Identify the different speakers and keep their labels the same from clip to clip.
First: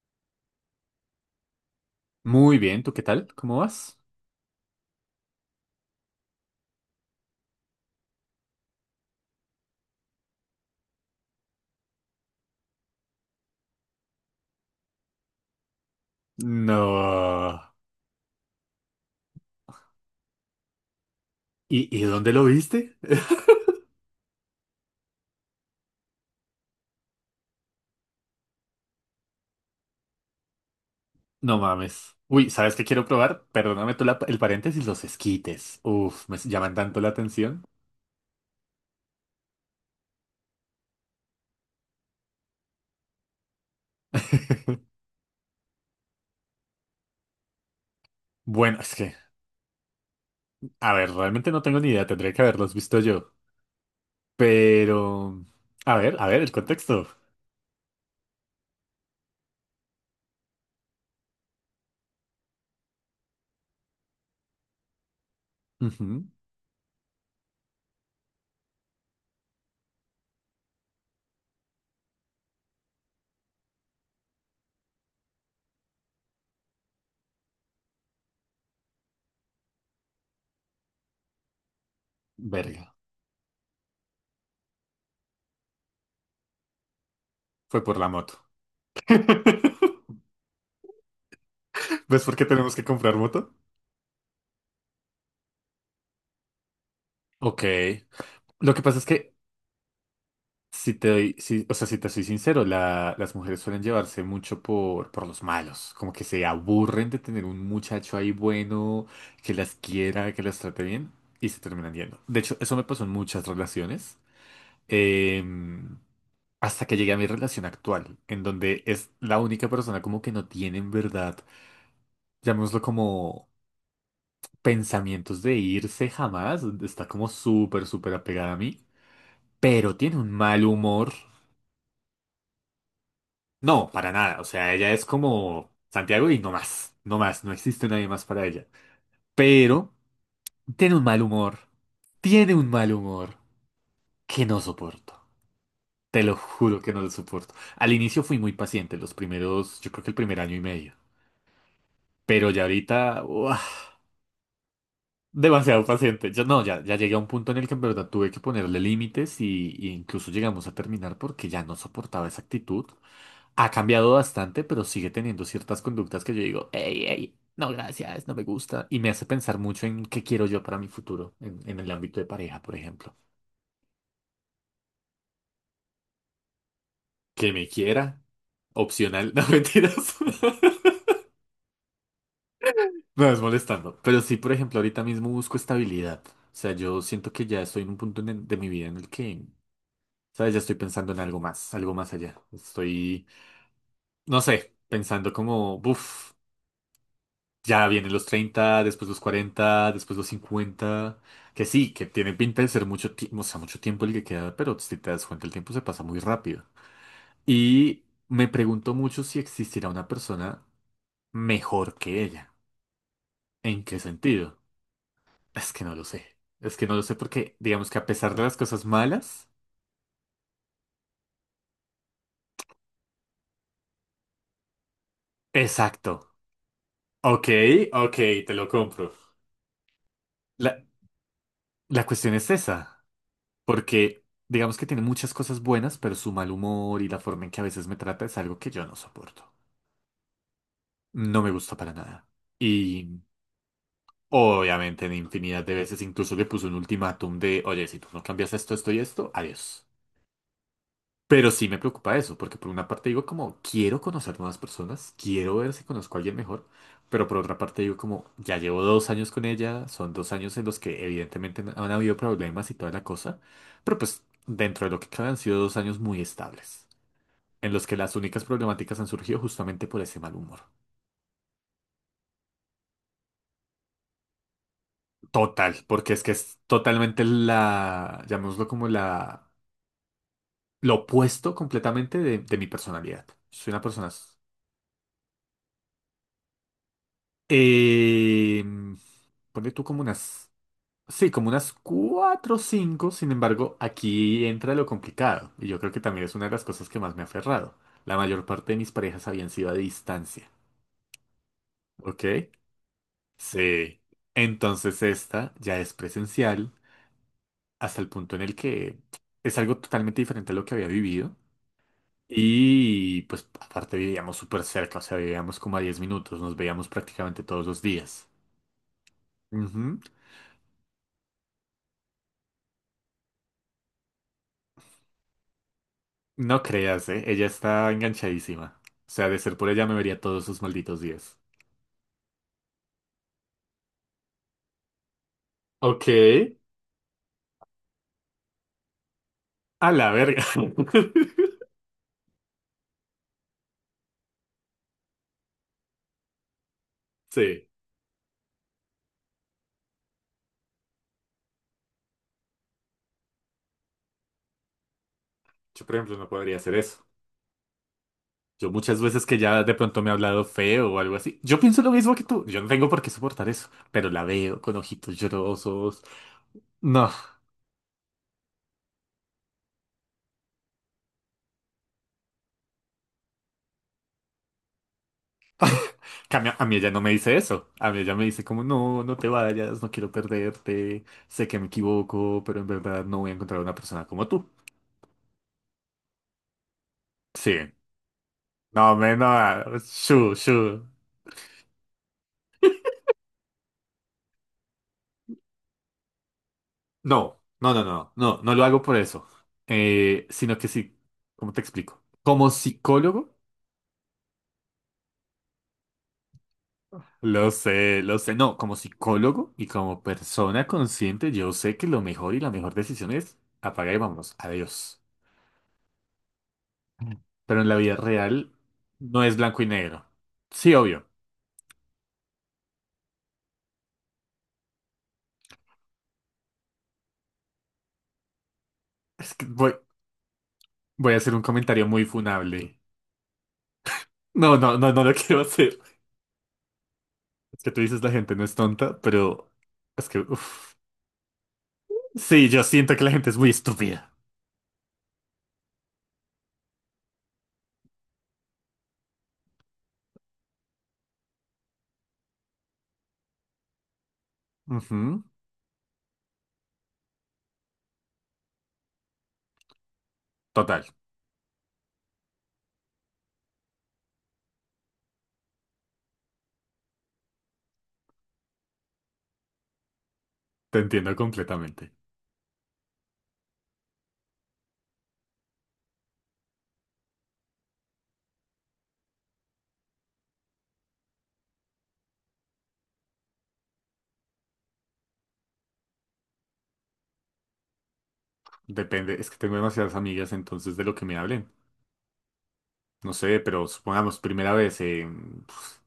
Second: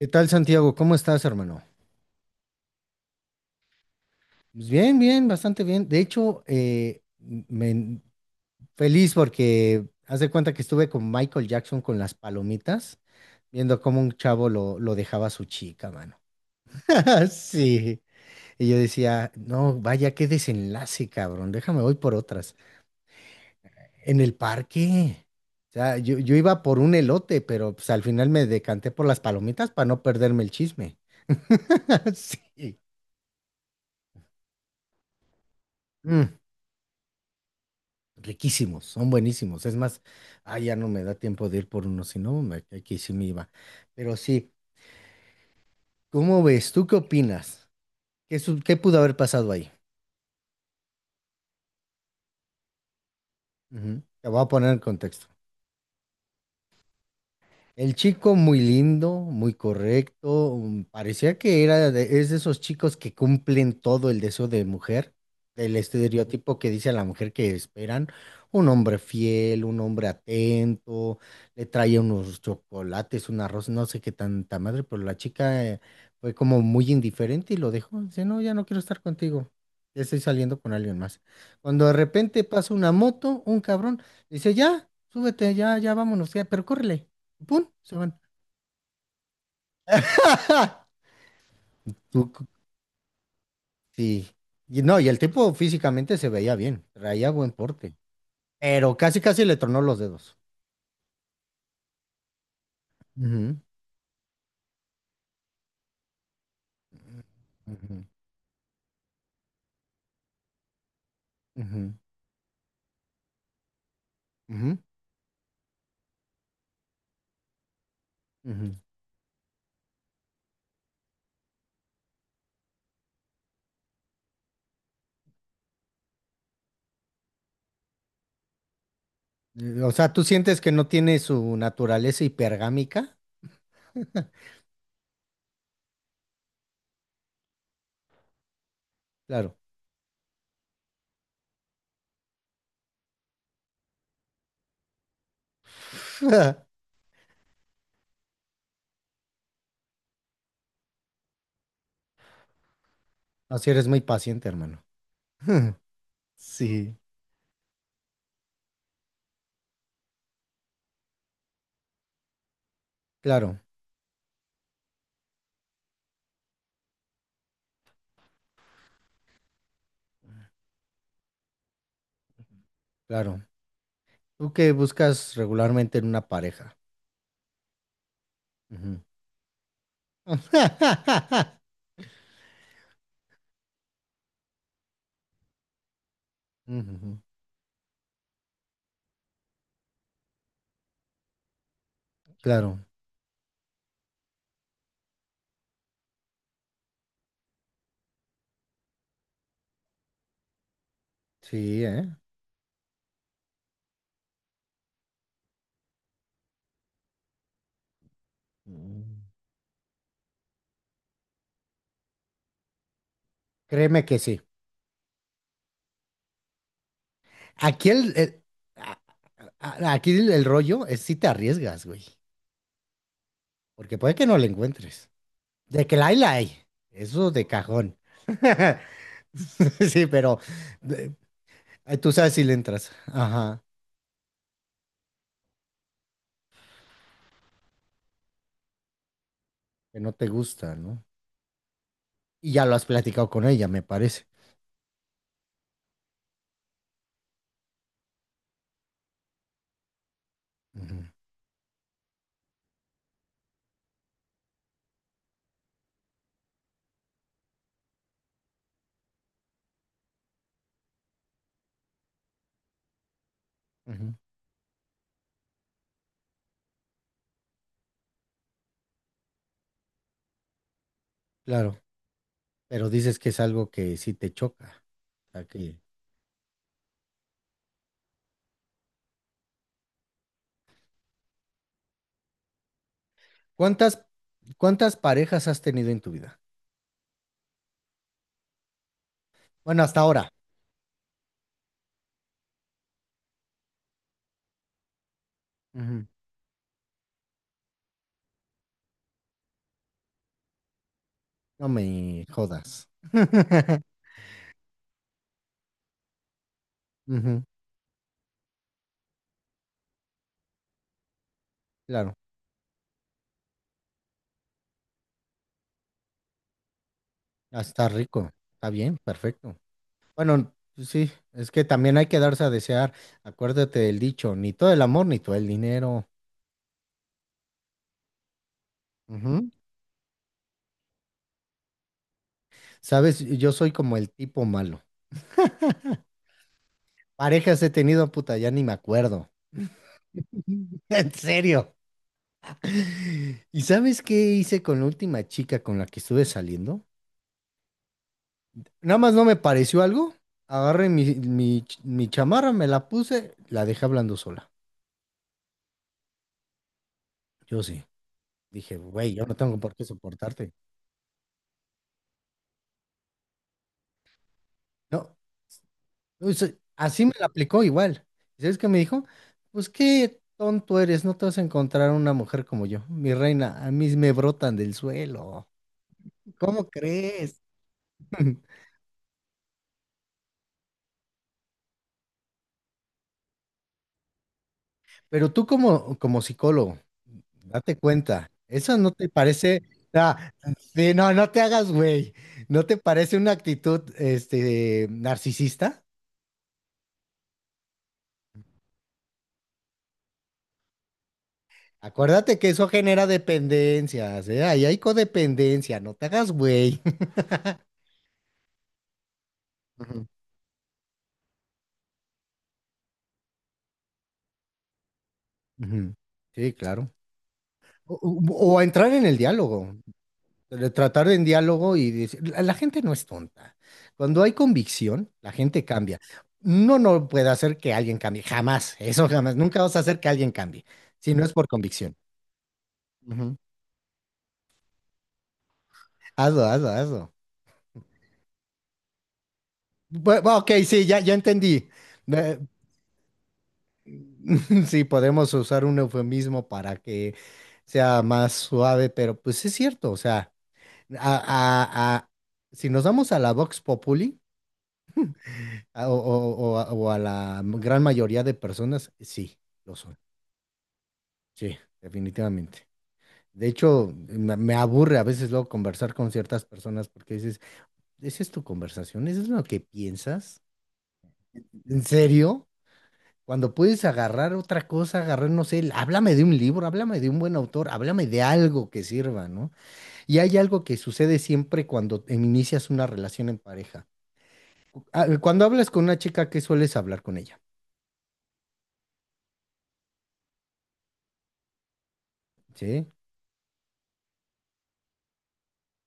Speaker 1: ¿Qué tal, Santiago? ¿Cómo estás, hermano?
Speaker 2: Muy bien, ¿tú qué tal? ¿Cómo vas?
Speaker 1: Pues bien, bien, bastante bien. De hecho, feliz porque haz de cuenta que estuve con Michael Jackson con las palomitas, viendo cómo un chavo lo dejaba a su chica, mano.
Speaker 2: No.
Speaker 1: Sí. Y yo decía, no, vaya, qué desenlace, cabrón. Déjame,
Speaker 2: ¿Y,
Speaker 1: voy
Speaker 2: y
Speaker 1: por
Speaker 2: dónde lo
Speaker 1: otras.
Speaker 2: viste?
Speaker 1: En el parque. O sea, yo iba por un elote, pero pues al final me decanté por las palomitas para no perderme el chisme.
Speaker 2: No mames. Uy, ¿sabes
Speaker 1: Sí.
Speaker 2: qué quiero probar? Perdóname tú el paréntesis, los esquites. Uf,
Speaker 1: Mm.
Speaker 2: me llaman tanto la atención.
Speaker 1: Riquísimos, son buenísimos. Es más, ya no me da tiempo de ir por uno, si no, aquí sí me iba. Pero sí, ¿cómo ves? ¿Tú qué opinas? ¿Qué, qué
Speaker 2: Bueno, es
Speaker 1: pudo
Speaker 2: que,
Speaker 1: haber pasado ahí?
Speaker 2: a ver, realmente no tengo ni idea, tendría que haberlos visto yo.
Speaker 1: Ujú. Te voy a poner en
Speaker 2: Pero,
Speaker 1: contexto.
Speaker 2: a ver, el contexto.
Speaker 1: El chico muy lindo, muy correcto, mm, parecía que era es de esos chicos que cumplen todo el deseo de mujer, el
Speaker 2: Ujú.
Speaker 1: estereotipo que dice a la mujer que esperan, un hombre fiel, un hombre atento, le traía unos chocolates, un arroz, no sé qué tanta madre, pero la chica fue como muy indiferente y lo dejó, dice, no, ya no quiero estar contigo, ya estoy saliendo con alguien más. Cuando de repente pasa
Speaker 2: Verga.
Speaker 1: una moto, un cabrón, dice, ya, súbete, ya, ya vámonos, ya, pero córrele. ¡Pum!
Speaker 2: Fue
Speaker 1: Se
Speaker 2: por la
Speaker 1: van.
Speaker 2: moto. ¿Ves
Speaker 1: Tú
Speaker 2: por qué
Speaker 1: cu-
Speaker 2: tenemos que comprar moto?
Speaker 1: sí. Y no, y el tipo físicamente se veía bien, traía buen
Speaker 2: Ok.
Speaker 1: porte,
Speaker 2: Lo que
Speaker 1: pero
Speaker 2: pasa es
Speaker 1: casi
Speaker 2: que,
Speaker 1: casi le tronó los dedos.
Speaker 2: Si te doy, si- o sea, si te soy sincero, las
Speaker 1: Ujú,
Speaker 2: mujeres suelen llevarse mucho por los malos, como que se aburren de tener un
Speaker 1: ujú,
Speaker 2: muchacho ahí bueno, que las quiera, que las trate bien, y se
Speaker 1: ujú,
Speaker 2: terminan yendo. De hecho, eso me pasó en muchas relaciones,
Speaker 1: ujú,
Speaker 2: em, hasta que llegué a mi relación actual, en
Speaker 1: ujú.
Speaker 2: donde es la única persona como que no tiene en verdad, llamémoslo como, pensamientos de irse jamás. Está como súper, súper apegada a mí,
Speaker 1: O
Speaker 2: pero
Speaker 1: sea,
Speaker 2: tiene
Speaker 1: ¿tú
Speaker 2: un
Speaker 1: sientes
Speaker 2: mal
Speaker 1: que no
Speaker 2: humor.
Speaker 1: tiene su naturaleza hipergámica?
Speaker 2: No, para nada. O sea, ella es como Santiago y no más. No más. No existe nadie más para ella.
Speaker 1: Claro.
Speaker 2: Pero tiene un mal humor. Tiene un mal humor que no soporto. Te lo juro que no lo soporto. Al inicio fui muy paciente, los primeros, yo creo que el primer año y medio. Pero ya ahorita, ¡buah!
Speaker 1: Así eres muy paciente, hermano.
Speaker 2: Demasiado paciente. Yo no, ya,
Speaker 1: Sí,
Speaker 2: ya llegué a un punto en el que en verdad tuve que ponerle límites y incluso llegamos a terminar porque ya no soportaba esa actitud.
Speaker 1: claro,
Speaker 2: Ha cambiado bastante, pero sigue teniendo ciertas conductas que yo digo, hey, hey, no, gracias, no me gusta. Y me hace pensar mucho en qué quiero yo para mi futuro, en el ámbito de pareja, por ejemplo.
Speaker 1: claro. ¿Tú qué buscas regularmente en una pareja?
Speaker 2: Que me quiera,
Speaker 1: Ujú.
Speaker 2: opcional. No, mentiras. No, es molestando. Pero sí, por ejemplo, ahorita mismo busco estabilidad. O sea, yo
Speaker 1: Ujú.
Speaker 2: siento que ya estoy en un punto de mi vida en el que, ¿sabes? Ya estoy pensando en algo más allá.
Speaker 1: Claro,
Speaker 2: Estoy, no sé, pensando como, uff, ya vienen los 30, después los 40, después los 50. Que
Speaker 1: sí,
Speaker 2: sí,
Speaker 1: ¿eh?
Speaker 2: que tiene pinta de ser mucho tiempo, o sea, mucho tiempo el que queda, pero si te das cuenta, el tiempo se pasa muy rápido. Y me pregunto
Speaker 1: Mm.
Speaker 2: mucho si existirá una persona mejor que ella. ¿En qué
Speaker 1: Créeme que sí.
Speaker 2: sentido? Es que no lo sé. Es que no lo sé porque,
Speaker 1: Aquí
Speaker 2: digamos, que a
Speaker 1: el,
Speaker 2: pesar
Speaker 1: el-
Speaker 2: de las cosas
Speaker 1: a-
Speaker 2: malas.
Speaker 1: aquí el rollo es si te arriesgas, güey. Porque puede que no la encuentres. De que la hay, la
Speaker 2: Exacto.
Speaker 1: hay. Eso de
Speaker 2: Ok,
Speaker 1: cajón.
Speaker 2: ok, te lo compro.
Speaker 1: Sí, pero
Speaker 2: La,
Speaker 1: de-
Speaker 2: la
Speaker 1: tú sabes
Speaker 2: cuestión
Speaker 1: si
Speaker 2: es
Speaker 1: le entras.
Speaker 2: esa.
Speaker 1: Ajá.
Speaker 2: Porque digamos que tiene muchas cosas buenas, pero su mal humor y la forma en que a veces me trata es algo que yo no soporto.
Speaker 1: Que no te gusta, ¿no?
Speaker 2: No me gusta para nada.
Speaker 1: Y ya lo has
Speaker 2: Y
Speaker 1: platicado con ella, me parece.
Speaker 2: obviamente en infinidad de veces incluso le puse un ultimátum de, oye, si tú no cambias esto, esto y esto, adiós.
Speaker 1: Ujú,
Speaker 2: Pero sí me preocupa eso, porque por una parte digo como, quiero conocer nuevas personas, quiero ver si conozco a alguien mejor, pero por otra parte digo como, ya llevo 2 años con ella, son 2 años en los que evidentemente han habido problemas y toda la cosa, pero
Speaker 1: ujú.
Speaker 2: pues dentro de lo que cabe han sido 2 años muy estables. En los que las únicas problemáticas han surgido justamente por ese mal humor.
Speaker 1: Claro. Pero dices que es algo que sí te choca. O sea
Speaker 2: Total,
Speaker 1: que-
Speaker 2: porque es que es totalmente la, llamémoslo como la, lo opuesto completamente de mi personalidad. Soy una
Speaker 1: ¿Cuántas,
Speaker 2: persona,
Speaker 1: cuántas parejas has tenido en tu vida?
Speaker 2: eh, ponle
Speaker 1: Bueno,
Speaker 2: tú
Speaker 1: hasta
Speaker 2: como
Speaker 1: ahora.
Speaker 2: unas, sí, como unas cuatro o cinco, sin embargo, aquí entra lo complicado, y yo creo que también es una de las cosas que más me ha aferrado. La mayor parte de mis parejas habían sido a distancia,
Speaker 1: No
Speaker 2: ¿ok?
Speaker 1: me jodas.
Speaker 2: Sí. Entonces esta ya es presencial.
Speaker 1: Ujú,
Speaker 2: Hasta el punto en el que es algo totalmente diferente a lo que había vivido.
Speaker 1: claro.
Speaker 2: Y pues aparte vivíamos súper cerca, o sea, vivíamos como a 10 minutos, nos veíamos prácticamente
Speaker 1: Ah,
Speaker 2: todos los
Speaker 1: está
Speaker 2: días.
Speaker 1: rico, está bien, perfecto.
Speaker 2: Ujú.
Speaker 1: Bueno, pues sí, es que también hay que darse a desear. Acuérdate del dicho, ni todo el amor, ni todo el dinero.
Speaker 2: No creas, ¿eh? Ella está enganchadísima. O sea, de
Speaker 1: Ujú.
Speaker 2: ser por ella me vería todos sus malditos días.
Speaker 1: Sabes, yo soy como el tipo malo.
Speaker 2: Ok.
Speaker 1: Parejas he tenido, puta, ya ni me acuerdo.
Speaker 2: A la verga.
Speaker 1: En serio. ¿Y sabes qué hice con la última chica con la que estuve saliendo?
Speaker 2: Sí,
Speaker 1: Nada más no me pareció algo. Agarré mi chamarra, me la puse, la dejé hablando sola.
Speaker 2: yo por ejemplo no podría hacer eso.
Speaker 1: Yo sí.
Speaker 2: Yo
Speaker 1: Dije,
Speaker 2: muchas
Speaker 1: güey,
Speaker 2: veces
Speaker 1: yo no
Speaker 2: que
Speaker 1: tengo
Speaker 2: ya de
Speaker 1: por qué
Speaker 2: pronto me ha hablado
Speaker 1: soportarte.
Speaker 2: feo o algo así, yo pienso lo mismo que tú. Yo no tengo por qué soportar eso, pero la veo con
Speaker 1: No,
Speaker 2: ojitos llorosos.
Speaker 1: pues, así
Speaker 2: No.
Speaker 1: me la aplicó igual. ¿Y ¿Sabes qué me dijo? Pues qué tonto eres, no te vas a encontrar una mujer como yo. Mi reina, a mí me brotan del suelo.
Speaker 2: Que a mí, a
Speaker 1: ¿Cómo
Speaker 2: mí ella no me dice
Speaker 1: crees?
Speaker 2: eso. A mí ella me dice como, no, no te vayas, no quiero perderte, sé que me equivoco, pero en verdad no voy a encontrar una persona como tú.
Speaker 1: Pero tú como, como psicólogo,
Speaker 2: Sí.
Speaker 1: date cuenta, ¿eso no
Speaker 2: No,
Speaker 1: te
Speaker 2: me,
Speaker 1: parece...
Speaker 2: no,
Speaker 1: Ah,
Speaker 2: shu, shu.
Speaker 1: sí, no, no te hagas, güey. ¿No te parece una actitud, este, narcisista?
Speaker 2: No, no, no, no, no, no lo hago por eso. Sino que sí, ¿cómo te explico?
Speaker 1: Acuérdate que
Speaker 2: Como
Speaker 1: eso genera
Speaker 2: psicólogo,
Speaker 1: dependencias, ¿eh? Ahí hay codependencia, no te hagas güey.
Speaker 2: lo sé, lo sé. No, como psicólogo y como
Speaker 1: Ujú.
Speaker 2: persona consciente, yo sé que lo mejor y la mejor decisión es apagar y vámonos. Adiós.
Speaker 1: Ujú. Sí, claro.
Speaker 2: Pero en la vida real
Speaker 1: O entrar en el
Speaker 2: no es
Speaker 1: diálogo,
Speaker 2: blanco y negro.
Speaker 1: de
Speaker 2: Sí, obvio.
Speaker 1: tratar en diálogo y decir, la gente no es tonta. Cuando hay convicción, la gente cambia. No, no puede hacer que alguien cambie, jamás, eso
Speaker 2: Es
Speaker 1: jamás.
Speaker 2: que
Speaker 1: Nunca
Speaker 2: voy,
Speaker 1: vas a hacer que alguien cambie, si
Speaker 2: voy a
Speaker 1: no es
Speaker 2: hacer un
Speaker 1: por
Speaker 2: comentario
Speaker 1: convicción.
Speaker 2: muy funable.
Speaker 1: Ujú.
Speaker 2: No, no, no, no lo quiero hacer.
Speaker 1: Hazlo, hazlo, hazlo.
Speaker 2: Es que tú dices la gente no es tonta, pero es que,
Speaker 1: Ok,
Speaker 2: uff.
Speaker 1: sí, ya, ya entendí. Eh,
Speaker 2: Sí, yo siento que la gente es muy estúpida.
Speaker 1: Sí, podemos usar un eufemismo para que sea más suave, pero pues es cierto, o sea, a- a- a- si nos damos a la Vox Populi
Speaker 2: Ujú.
Speaker 1: a- o a la gran mayoría de personas, sí, lo son,
Speaker 2: Total,
Speaker 1: sí, definitivamente. De hecho, me aburre a veces luego conversar con ciertas personas porque dices, ¿esa es tu conversación? ¿Eso es lo que piensas?
Speaker 2: te entiendo
Speaker 1: ¿En
Speaker 2: completamente.
Speaker 1: serio? Cuando puedes agarrar otra cosa, agarrar, no sé, háblame de un libro, háblame de un buen autor, háblame de algo que sirva, ¿no? Y hay algo que sucede siempre cuando inicias una relación en pareja. Ah, cuando hablas con una chica, ¿qué sueles hablar con ella?
Speaker 2: Depende, es que tengo demasiadas amigas, entonces de lo que me hablen.
Speaker 1: ¿Sí?
Speaker 2: No sé, pero supongamos, primera vez, pf,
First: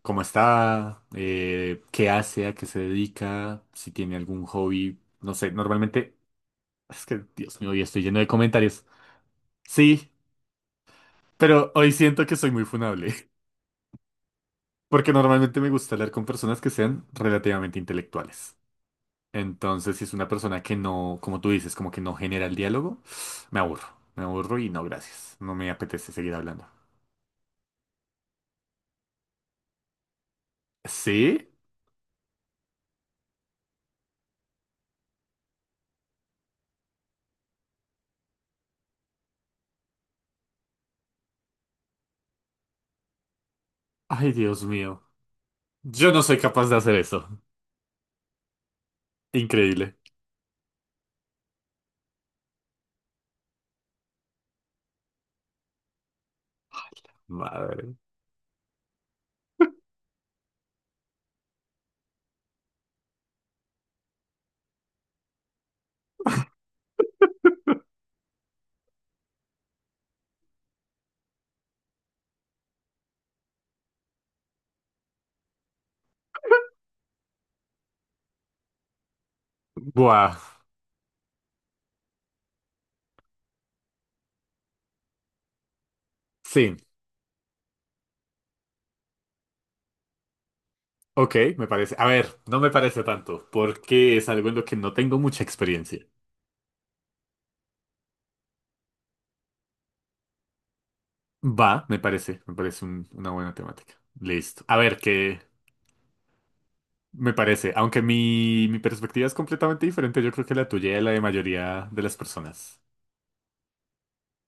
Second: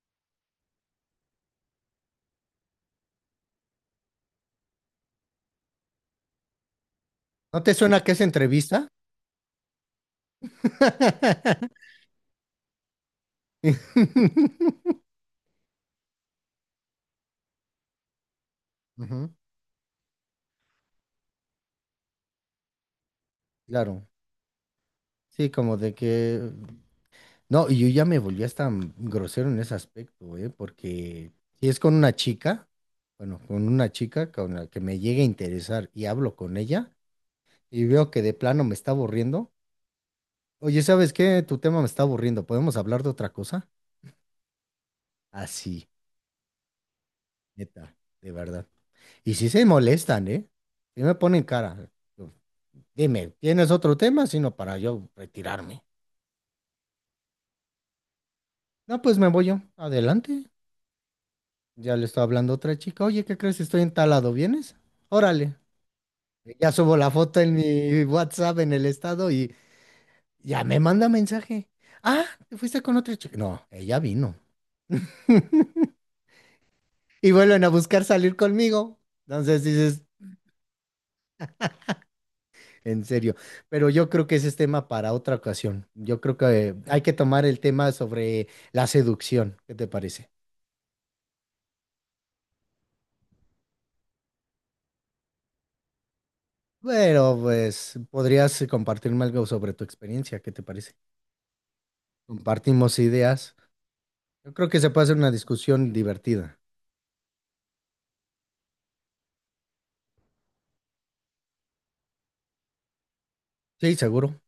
Speaker 2: ¿cómo está? ¿Qué hace? ¿A qué se dedica? Si tiene algún hobby. No sé, normalmente, es que, Dios
Speaker 1: ¿No
Speaker 2: mío,
Speaker 1: te
Speaker 2: hoy
Speaker 1: suena
Speaker 2: estoy
Speaker 1: que
Speaker 2: lleno
Speaker 1: es
Speaker 2: de comentarios.
Speaker 1: entrevista?
Speaker 2: Sí, pero hoy siento que soy muy funable, porque normalmente me gusta hablar con personas que sean relativamente intelectuales.
Speaker 1: Ujú.
Speaker 2: Entonces, si es una persona que no, como tú dices, como que no genera el diálogo, me aburro,
Speaker 1: Claro,
Speaker 2: me aburro y no, gracias.
Speaker 1: sí,
Speaker 2: No me
Speaker 1: como de
Speaker 2: apetece seguir
Speaker 1: que
Speaker 2: hablando.
Speaker 1: No, y yo ya me volví hasta grosero en ese aspecto, ¿eh? Porque
Speaker 2: ¿Sí?
Speaker 1: si es con una chica, bueno, con una chica con la que me llegue a interesar y hablo con ella y veo que de plano me está aburriendo, oye, ¿sabes qué? Tu tema me está aburriendo, ¿podemos hablar de otra cosa?
Speaker 2: Ay, Dios mío.
Speaker 1: Así,
Speaker 2: Yo no soy capaz de hacer eso.
Speaker 1: neta, de verdad. Y si se
Speaker 2: Increíble.
Speaker 1: molestan, ¿eh? Y me ponen cara. yo, Dime, ¿tienes otro tema? Sino para yo retirarme.
Speaker 2: Madre.
Speaker 1: No, pues me voy yo. Adelante. Ya le estoy hablando a otra chica. Oye, ¿qué crees? Estoy en tal lado, ¿vienes? Órale. Ya subo la foto en mi WhatsApp en el estado y ya me manda mensaje. Ah, te fuiste con otra chica. No, ella vino. Y vuelven a buscar salir conmigo. Entonces dices,
Speaker 2: Buah.
Speaker 1: en serio. Pero yo creo que ese es tema para otra ocasión. Yo creo que
Speaker 2: Sí.
Speaker 1: hay que tomar el tema sobre la seducción. ¿Qué te parece?
Speaker 2: Ok, me parece. A ver, no me parece tanto, porque es algo en lo que no tengo mucha experiencia.
Speaker 1: Bueno, pues podrías compartirme algo sobre tu experiencia. ¿Qué te parece?
Speaker 2: Va, me parece
Speaker 1: Compartimos
Speaker 2: una buena
Speaker 1: ideas.
Speaker 2: temática.
Speaker 1: Yo
Speaker 2: Listo.
Speaker 1: creo
Speaker 2: A
Speaker 1: que se
Speaker 2: ver,
Speaker 1: puede hacer una
Speaker 2: qué
Speaker 1: discusión divertida.
Speaker 2: me parece. Aunque mi perspectiva es completamente diferente, yo creo que la tuya y la de mayoría de las personas.
Speaker 1: Sí, seguro.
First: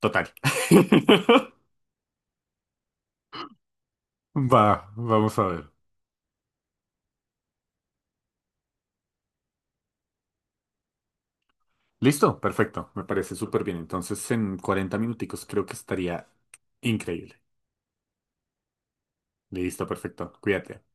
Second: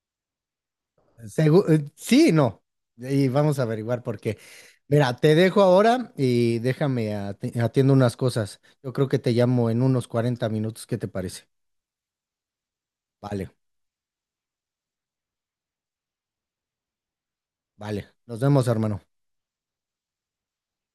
Speaker 2: Total.
Speaker 1: Sí, no. Y vamos a averiguar por qué.
Speaker 2: Va,
Speaker 1: Mira, te
Speaker 2: vamos a
Speaker 1: dejo
Speaker 2: ver.
Speaker 1: ahora y déjame atiendo unas cosas. Yo creo que te llamo en unos 40 minutos. ¿Qué te parece?
Speaker 2: Listo, perfecto, me parece
Speaker 1: Vale,
Speaker 2: súper bien. Entonces, en 40 minuticos creo que estaría increíble.
Speaker 1: vale. Nos vemos, hermano.
Speaker 2: Listo, perfecto. Cuídate.